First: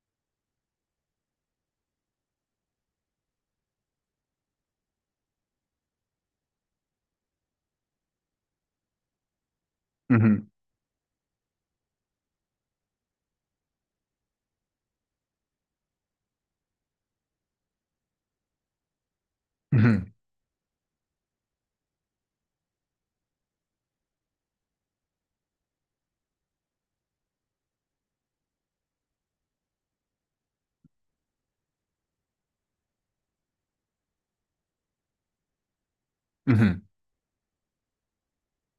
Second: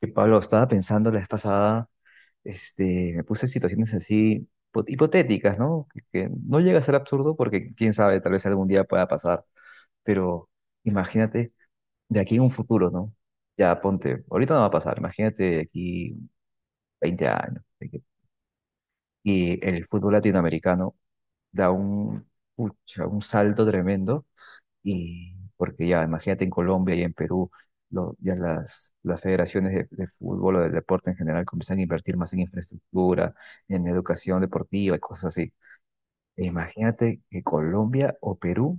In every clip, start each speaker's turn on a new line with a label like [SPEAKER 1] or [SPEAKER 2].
[SPEAKER 1] Que Pablo, estaba pensando la vez pasada, me puse situaciones así hipotéticas, ¿no? Que no llega a ser absurdo porque quién sabe, tal vez algún día pueda pasar.
[SPEAKER 2] Ujú,
[SPEAKER 1] Pero imagínate de aquí en un futuro, ¿no? Ya ponte, ahorita no va a pasar, imagínate de aquí 20 años. Y el fútbol
[SPEAKER 2] ujú,
[SPEAKER 1] latinoamericano da pucha, un salto tremendo y porque ya, imagínate en Colombia y en Perú, ya las federaciones de fútbol o del deporte en general comienzan a invertir más en infraestructura, en educación deportiva y cosas así. E
[SPEAKER 2] ujú.
[SPEAKER 1] imagínate que Colombia o Perú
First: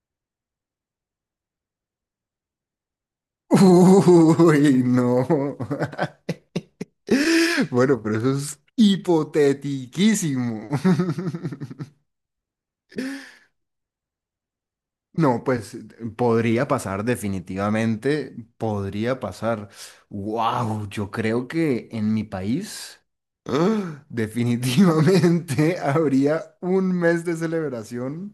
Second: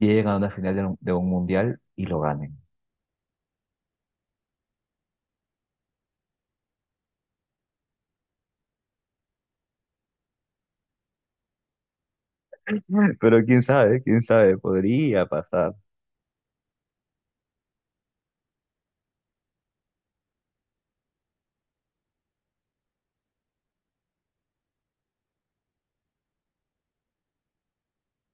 [SPEAKER 1] lleguen a una final de de un mundial y lo ganen.
[SPEAKER 2] Uy, no. Bueno, pero eso es hipotetiquísimo.
[SPEAKER 1] Pero quién sabe, podría
[SPEAKER 2] No,
[SPEAKER 1] pasar.
[SPEAKER 2] pues podría pasar definitivamente, podría pasar. Wow, yo creo que en mi país, ¡ah!, definitivamente habría un mes de celebración.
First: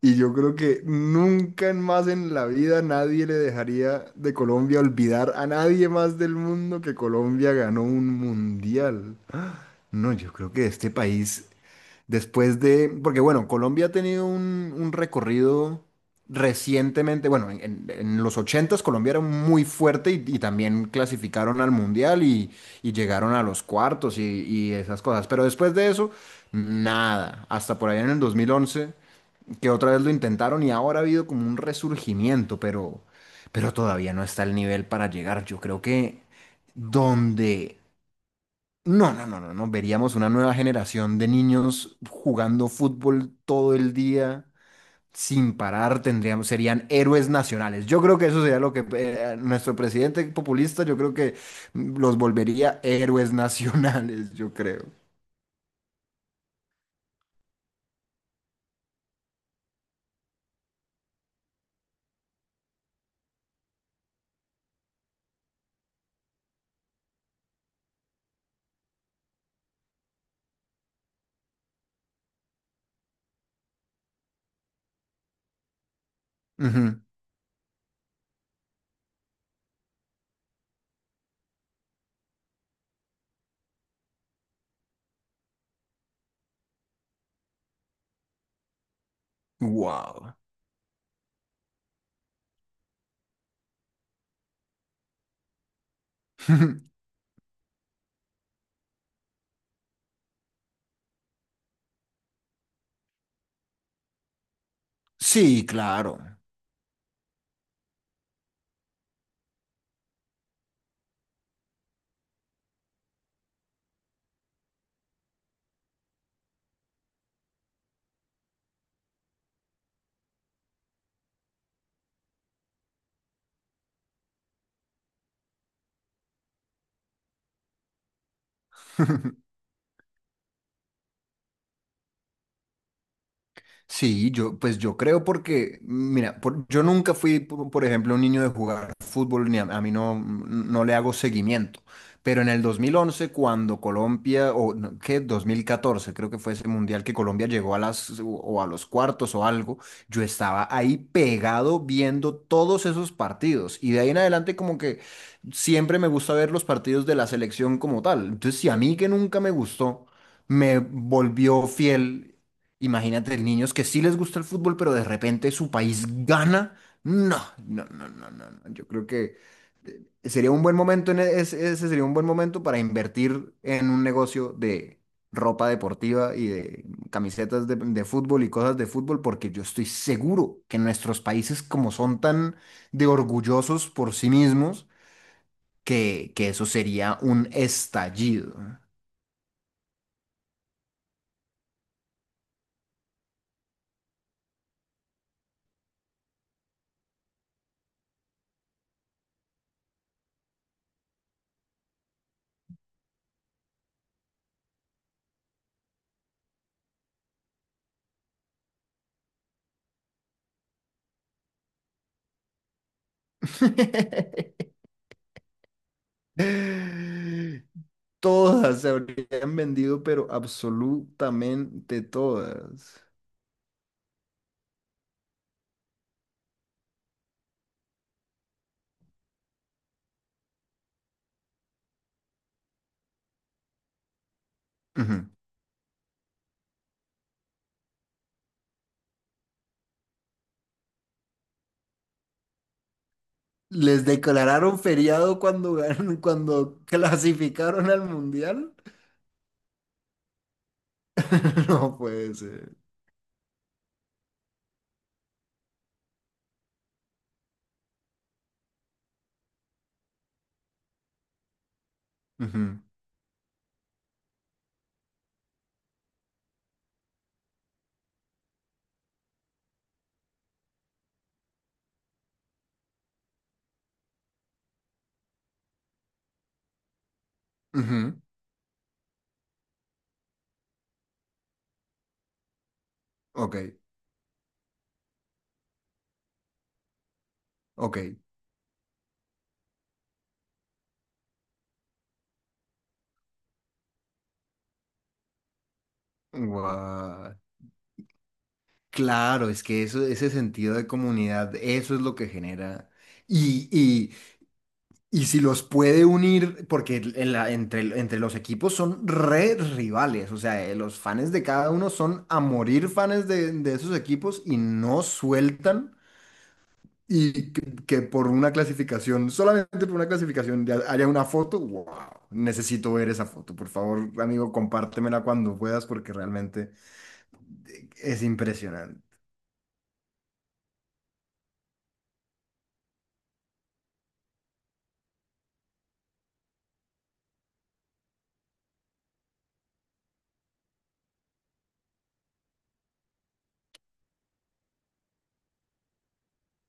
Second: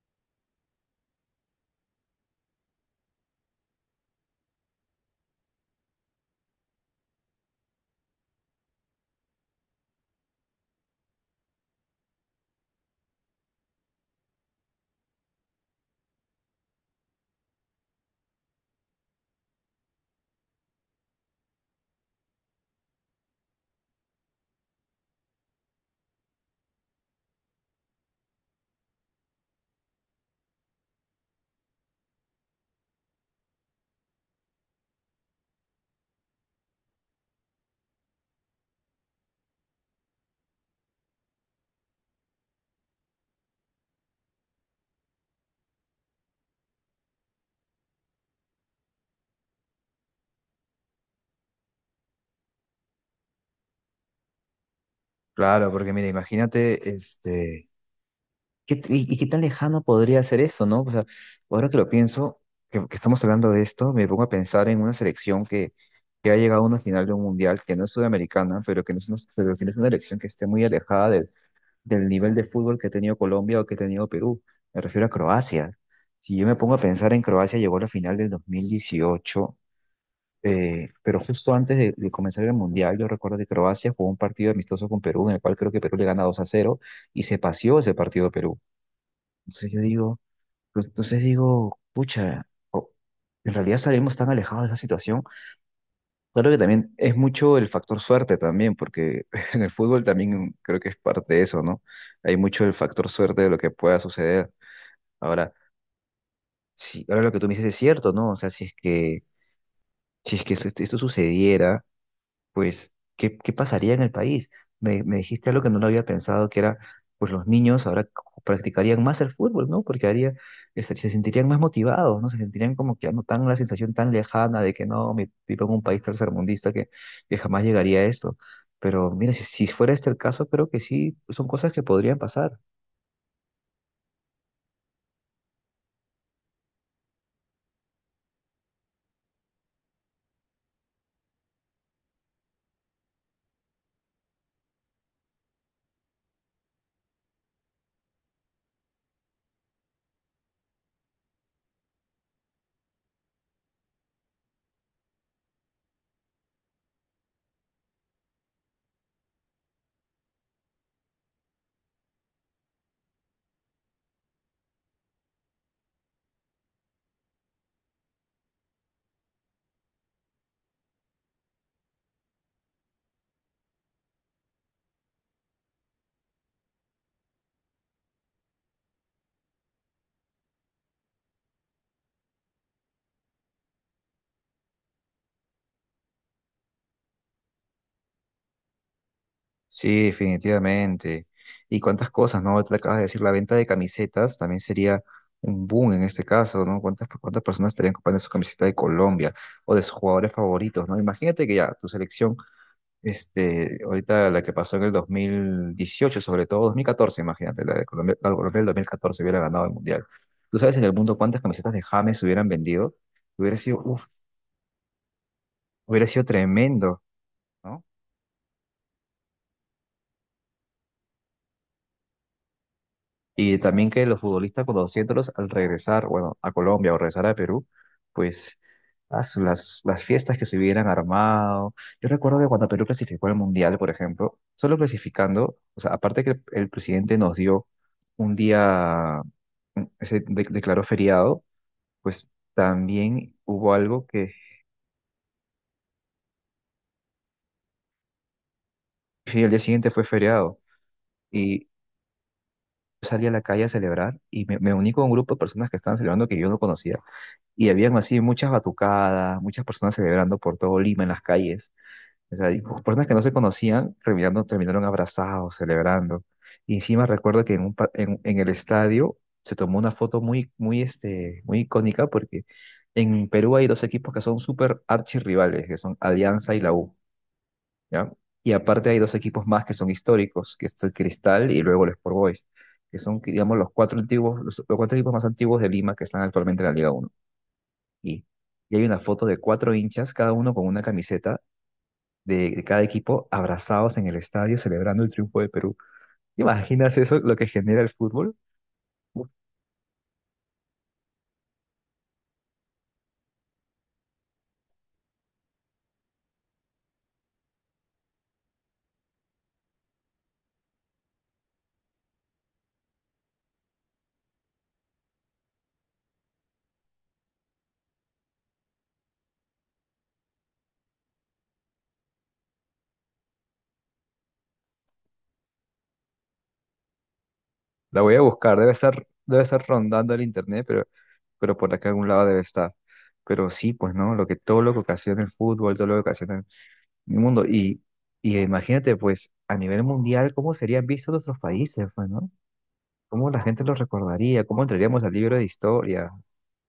[SPEAKER 2] Y yo creo que nunca más en la vida nadie le dejaría de Colombia olvidar a nadie más del mundo que Colombia ganó un mundial. No, yo creo que este país, después de, porque bueno, Colombia ha tenido un recorrido recientemente. Bueno, en los ochentas Colombia era muy fuerte y también clasificaron al mundial y llegaron a los cuartos y esas cosas, pero después de eso, nada, hasta por ahí en el 2011, que otra vez lo intentaron, y ahora ha habido como un resurgimiento, pero todavía no está el nivel para llegar. Yo creo que donde... No, no, no, no, no. Veríamos una nueva generación de niños jugando fútbol todo el día sin parar. Serían héroes nacionales. Yo creo que eso sería lo que nuestro presidente populista, yo creo que los volvería héroes nacionales, yo creo.
[SPEAKER 1] Claro, porque mira, imagínate, este. ¿Y qué tan lejano podría ser eso, ¿no? O sea, ahora que lo pienso, que estamos hablando de esto, me pongo a pensar en una selección que ha llegado a una final de un mundial, que no es sudamericana, pero que no es una elección que esté muy alejada del nivel de fútbol que ha tenido Colombia o que ha tenido Perú. Me refiero a Croacia. Si yo me pongo a
[SPEAKER 2] Ujú.
[SPEAKER 1] pensar en Croacia, llegó a la final del 2018, pero justo antes de comenzar el mundial, yo recuerdo que Croacia jugó un partido amistoso con Perú, en el cual creo que Perú le gana 2 a 0 y se paseó ese partido de Perú. Entonces yo digo,
[SPEAKER 2] Wow.
[SPEAKER 1] pues, entonces digo, pucha, en realidad salimos tan alejados de esa situación. Claro que también es mucho el factor suerte también, porque en el fútbol también creo que es parte de eso, ¿no? Hay mucho el factor suerte de lo que pueda suceder. Ahora,
[SPEAKER 2] Sí, claro.
[SPEAKER 1] si, ahora lo que tú me dices es cierto, ¿no? O sea, si es que esto sucediera, pues, ¿ qué pasaría en el país? Me dijiste algo que no lo había pensado, que era, pues los niños ahora practicarían más el fútbol, ¿no? Porque haría, se sentirían más motivados, ¿no? Se sentirían como que ya no tan la sensación tan lejana de que no, vivo en un país tercermundista que jamás llegaría a esto. Pero mira, si fuera este el caso, creo que sí, son cosas que podrían pasar.
[SPEAKER 2] Sí, yo, pues yo creo porque, mira, yo nunca fui, por ejemplo, un niño de jugar fútbol, ni a mí no le hago seguimiento. Pero en el 2011 cuando Colombia, o no, qué, 2014 creo que fue ese mundial que Colombia llegó a las, o a los cuartos o algo, yo estaba ahí pegado viendo todos esos partidos. Y de ahí en adelante como que siempre me gusta ver los partidos de la selección como tal. Entonces, si a mí que nunca me gustó, me volvió fiel. Imagínate, niños que sí les gusta el fútbol, pero de repente su país gana. No, no, no, no, no. No. Yo creo que sería un buen momento. Ese sería un buen momento para invertir en un negocio de ropa deportiva y de camisetas de fútbol y cosas de fútbol, porque yo estoy seguro que nuestros países, como son tan de orgullosos por sí mismos, que eso sería un estallido.
[SPEAKER 1] Sí, definitivamente. Y cuántas cosas, ¿no? Te acabas de decir, la venta de camisetas también sería un boom en este caso, ¿no? ¿ cuántas personas estarían comprando su camiseta de Colombia o de sus jugadores favoritos, ¿no? Imagínate que ya tu selección, ahorita la que pasó en el 2018, sobre todo 2014, imagínate, la de Colombia del 2014 hubiera ganado el Mundial. ¿Tú sabes en el mundo cuántas camisetas de James hubieran vendido? Hubiera sido, uf, hubiera sido tremendo. ¿No?
[SPEAKER 2] Todas se habrían vendido, pero absolutamente todas.
[SPEAKER 1] Y también que los futbolistas conociéndolos al regresar, bueno, a Colombia o regresar a Perú, pues ah, las fiestas que se hubieran armado. Yo recuerdo que cuando Perú clasificó al Mundial, por ejemplo, solo
[SPEAKER 2] Ujú.
[SPEAKER 1] clasificando, o sea, aparte que el presidente nos dio un día, declaró feriado, pues también hubo
[SPEAKER 2] Les
[SPEAKER 1] algo que
[SPEAKER 2] declararon feriado cuando cuando clasificaron al mundial.
[SPEAKER 1] sí, el día siguiente fue feriado. Y
[SPEAKER 2] No puede ser.
[SPEAKER 1] yo salí a la calle a celebrar y me uní con un grupo de personas que estaban celebrando que yo no conocía y habían así muchas batucadas, muchas personas celebrando por todo Lima en las calles. O sea, y
[SPEAKER 2] Ujú,
[SPEAKER 1] personas que no se conocían terminaron abrazados, celebrando. Y encima recuerdo que en, un, pa- en el estadio se tomó una foto muy icónica porque en Perú hay dos equipos que son súper archirrivales, que son Alianza y la U, ¿ya?
[SPEAKER 2] ujú.
[SPEAKER 1] Y aparte hay dos equipos más que son históricos, que es el Cristal y luego el Sport Boys, que son,
[SPEAKER 2] Ok,
[SPEAKER 1] digamos, los cuatro antiguos, los cuatro equipos más antiguos de Lima que están actualmente en la Liga,
[SPEAKER 2] ok.
[SPEAKER 1] y, y hay una foto de cuatro hinchas, cada uno con una camiseta de cada equipo, abrazados en el estadio celebrando el triunfo de Perú. ¿Te imaginas eso,
[SPEAKER 2] Guau.
[SPEAKER 1] lo que genera el fútbol? Uf,
[SPEAKER 2] Claro, es que eso, ese sentido de comunidad, eso es lo que genera. Y, y si los puede unir, porque entre los equipos son re rivales. O sea, los fans de cada uno son a morir fans de esos equipos, y no sueltan. Y que por una clasificación, solamente por una clasificación, ya haya una foto. Wow, necesito ver esa foto. Por favor, amigo, compártemela cuando puedas, porque realmente
[SPEAKER 1] la voy a
[SPEAKER 2] es
[SPEAKER 1] buscar,
[SPEAKER 2] impresionante.
[SPEAKER 1] debe estar rondando el internet, pero por acá algún lado debe estar. Pero sí, pues no, lo que todo lo que ocasiona el fútbol, todo lo que ocasiona el mundo. Y imagínate, pues, a nivel mundial, cómo serían vistos nuestros países, pues, ¿no? ¿Cómo la gente los recordaría? ¿Cómo entraríamos al libro de historia?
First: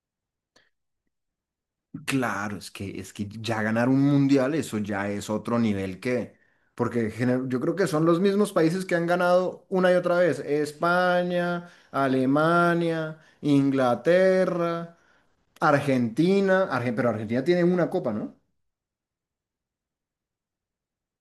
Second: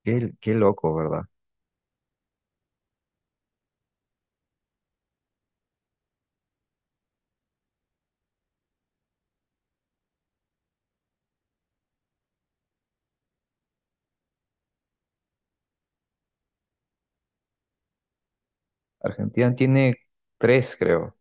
[SPEAKER 1] Qué loco, ¿verdad?
[SPEAKER 2] Claro, es que ya ganar un mundial, eso ya es otro nivel, que, porque yo creo que son los mismos países que han ganado una y otra vez: España, Alemania, Inglaterra, Argentina, pero Argentina tiene una copa, ¿no?
[SPEAKER 1] Argentina tiene tres, creo.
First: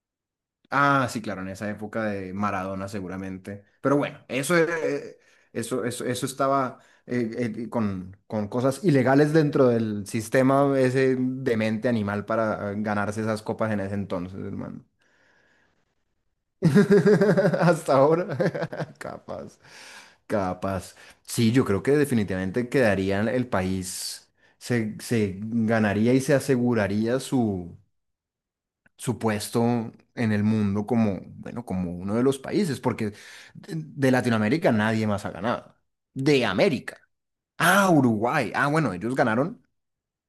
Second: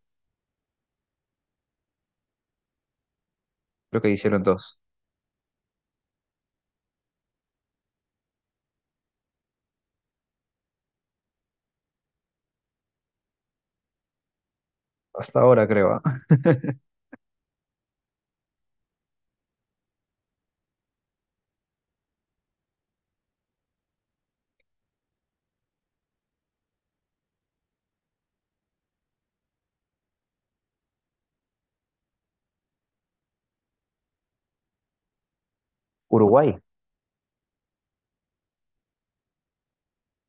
[SPEAKER 2] Ah, sí, claro, en esa época de Maradona seguramente. Pero
[SPEAKER 1] Creo que
[SPEAKER 2] bueno,
[SPEAKER 1] hicieron
[SPEAKER 2] eso,
[SPEAKER 1] dos.
[SPEAKER 2] eso estaba, con cosas ilegales dentro del sistema ese demente animal, para ganarse esas copas en ese entonces, hermano.
[SPEAKER 1] Hasta ahora, creo. Ah.
[SPEAKER 2] Hasta ahora. Capaz, capaz. Sí, yo creo que definitivamente quedaría el país, se ganaría y se aseguraría su puesto en el mundo como, bueno, como uno de los países, porque de Latinoamérica nadie más ha ganado. De
[SPEAKER 1] Uruguay.
[SPEAKER 2] América. Ah, Uruguay. Ah, bueno, ellos ganaron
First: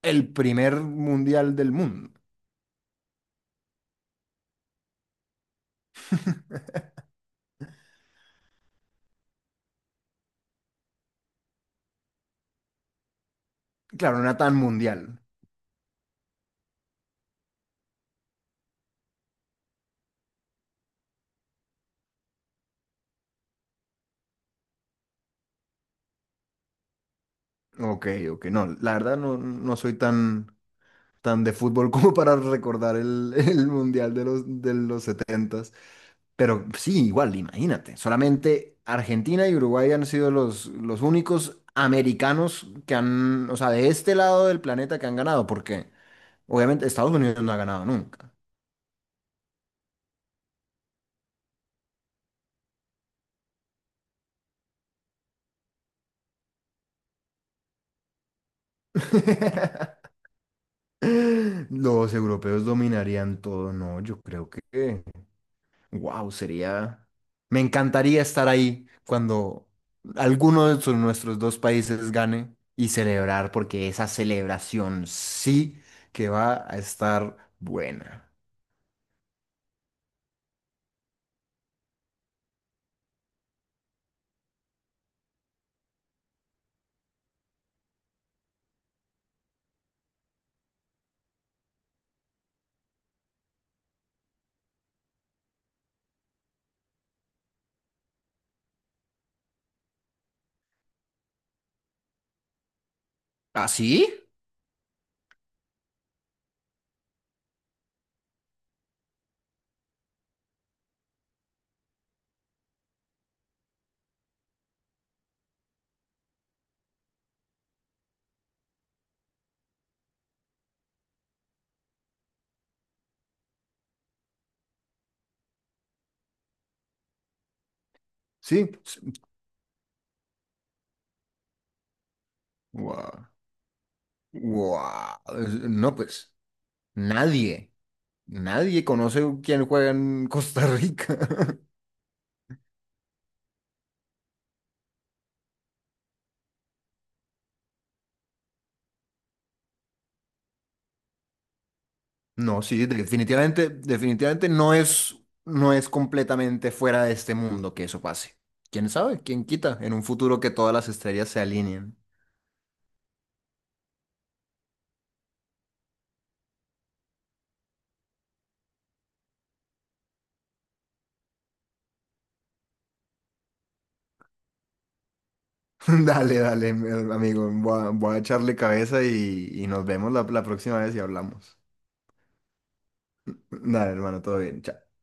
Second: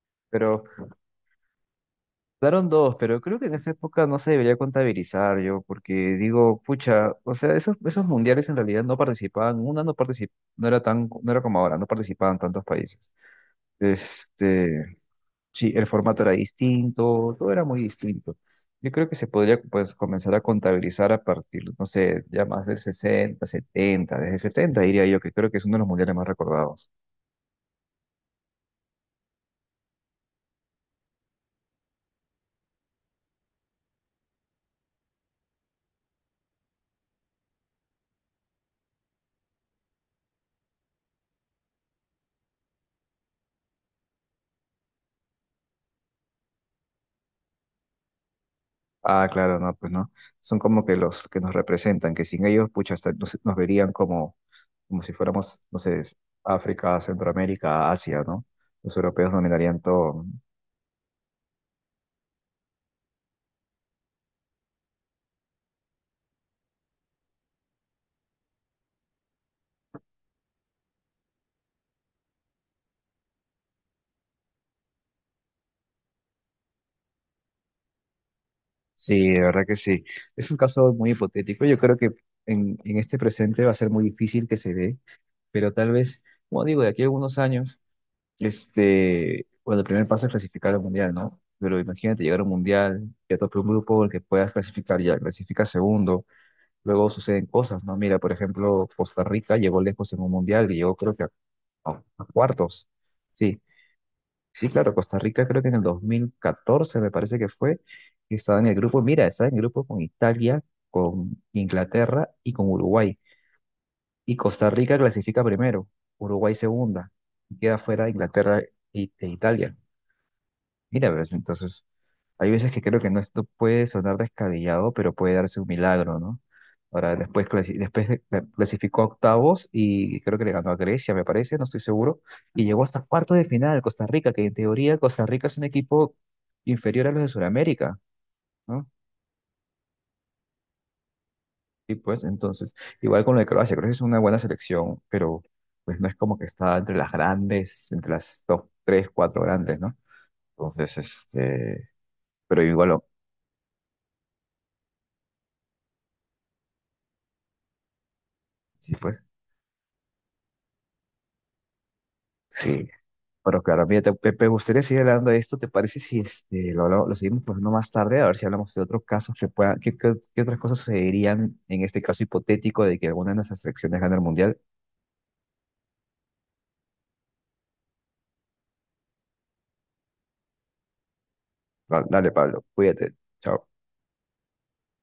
[SPEAKER 2] el
[SPEAKER 1] Pero
[SPEAKER 2] primer mundial del mundo.
[SPEAKER 1] daron dos, pero creo que en esa época no se debería contabilizar yo, porque digo, pucha, o sea, esos mundiales en realidad no participaban, una no particip- no era tan, no era como ahora, no participaban tantos países.
[SPEAKER 2] Claro, no era tan
[SPEAKER 1] Este,
[SPEAKER 2] mundial.
[SPEAKER 1] sí, el formato era distinto, todo era muy distinto. Yo creo que se podría pues comenzar a contabilizar a partir, no sé, ya más del 60, 70, desde 70 diría yo, que creo que es uno de los mundiales más recordados.
[SPEAKER 2] Ok, ok, no, la verdad no, no soy tan, tan de fútbol como para recordar el mundial de los 70. Pero sí, igual, imagínate. Solamente Argentina y Uruguay han sido los únicos americanos que han, o sea, de este lado del planeta, que han ganado, porque obviamente Estados Unidos no ha ganado nunca.
[SPEAKER 1] Ah, claro, no, pues no. Son como que los que nos representan, que sin ellos, pucha, hasta nos verían como, como si fuéramos, no sé, África, Centroamérica, Asia, ¿no? Los europeos dominarían todo.
[SPEAKER 2] Los europeos dominarían todo. No, yo creo que, wow, sería, me encantaría estar ahí cuando alguno de nuestros dos países gane y celebrar, porque esa celebración sí que va a estar buena.
[SPEAKER 1] Sí, de verdad que sí. Es un caso muy hipotético. Yo creo que en este presente va a ser muy difícil que se dé, pero tal vez, como digo, de aquí a algunos años, este, bueno, el primer paso es clasificar al mundial, ¿no? Pero imagínate llegar a un mundial, ya tope un grupo en el que puedas clasificar, ya clasifica segundo, luego suceden cosas, ¿no? Mira, por ejemplo, Costa Rica llegó lejos en un mundial y llegó creo que a cuartos. Sí,
[SPEAKER 2] ¿Ah, sí?
[SPEAKER 1] sí, claro, Costa Rica creo que en el 2014 me parece que fue, que estaba en el grupo, mira, estaba en el grupo con Italia, con Inglaterra y con Uruguay. Y Costa Rica clasifica primero, Uruguay segunda, y queda fuera Inglaterra e Italia. Mira, ves, entonces, hay veces que creo que no, esto puede sonar descabellado, pero puede darse un milagro, ¿no? Ahora, después,
[SPEAKER 2] Sí.
[SPEAKER 1] clasificó a octavos y creo que le ganó a Grecia, me parece, no estoy seguro, y llegó hasta
[SPEAKER 2] Guau,
[SPEAKER 1] cuarto de final, Costa Rica, que en teoría
[SPEAKER 2] guau.
[SPEAKER 1] Costa Rica es un
[SPEAKER 2] No,
[SPEAKER 1] equipo
[SPEAKER 2] pues
[SPEAKER 1] inferior a los de
[SPEAKER 2] nadie,
[SPEAKER 1] Sudamérica,
[SPEAKER 2] nadie
[SPEAKER 1] ¿no?
[SPEAKER 2] conoce quién juega en Costa Rica.
[SPEAKER 1] Y pues, entonces, igual con lo de Croacia, Croacia es una buena selección, pero pues no es como que está entre las grandes, entre las top tres, cuatro grandes, ¿no? Entonces, este,
[SPEAKER 2] No,
[SPEAKER 1] pero
[SPEAKER 2] sí,
[SPEAKER 1] igual,
[SPEAKER 2] definitivamente no es completamente fuera de este mundo que eso pase. ¿Quién
[SPEAKER 1] sí, pues.
[SPEAKER 2] sabe? ¿Quién quita? En un futuro que todas las estrellas se alineen.
[SPEAKER 1] Sí, pero claro, mira, te, me me gustaría seguir hablando de esto. ¿Te parece si este, lo seguimos poniendo más tarde? A ver si hablamos de otros casos que puedan, qué otras cosas sucederían en este caso hipotético de que alguna de nuestras selecciones gane el mundial.
[SPEAKER 2] Dale, dale, amigo. Voy a echarle cabeza, y nos vemos la próxima vez, y hablamos.
[SPEAKER 1] Dale, Pablo, cuídate. Chao.
[SPEAKER 2] Dale, hermano, todo bien. Chao.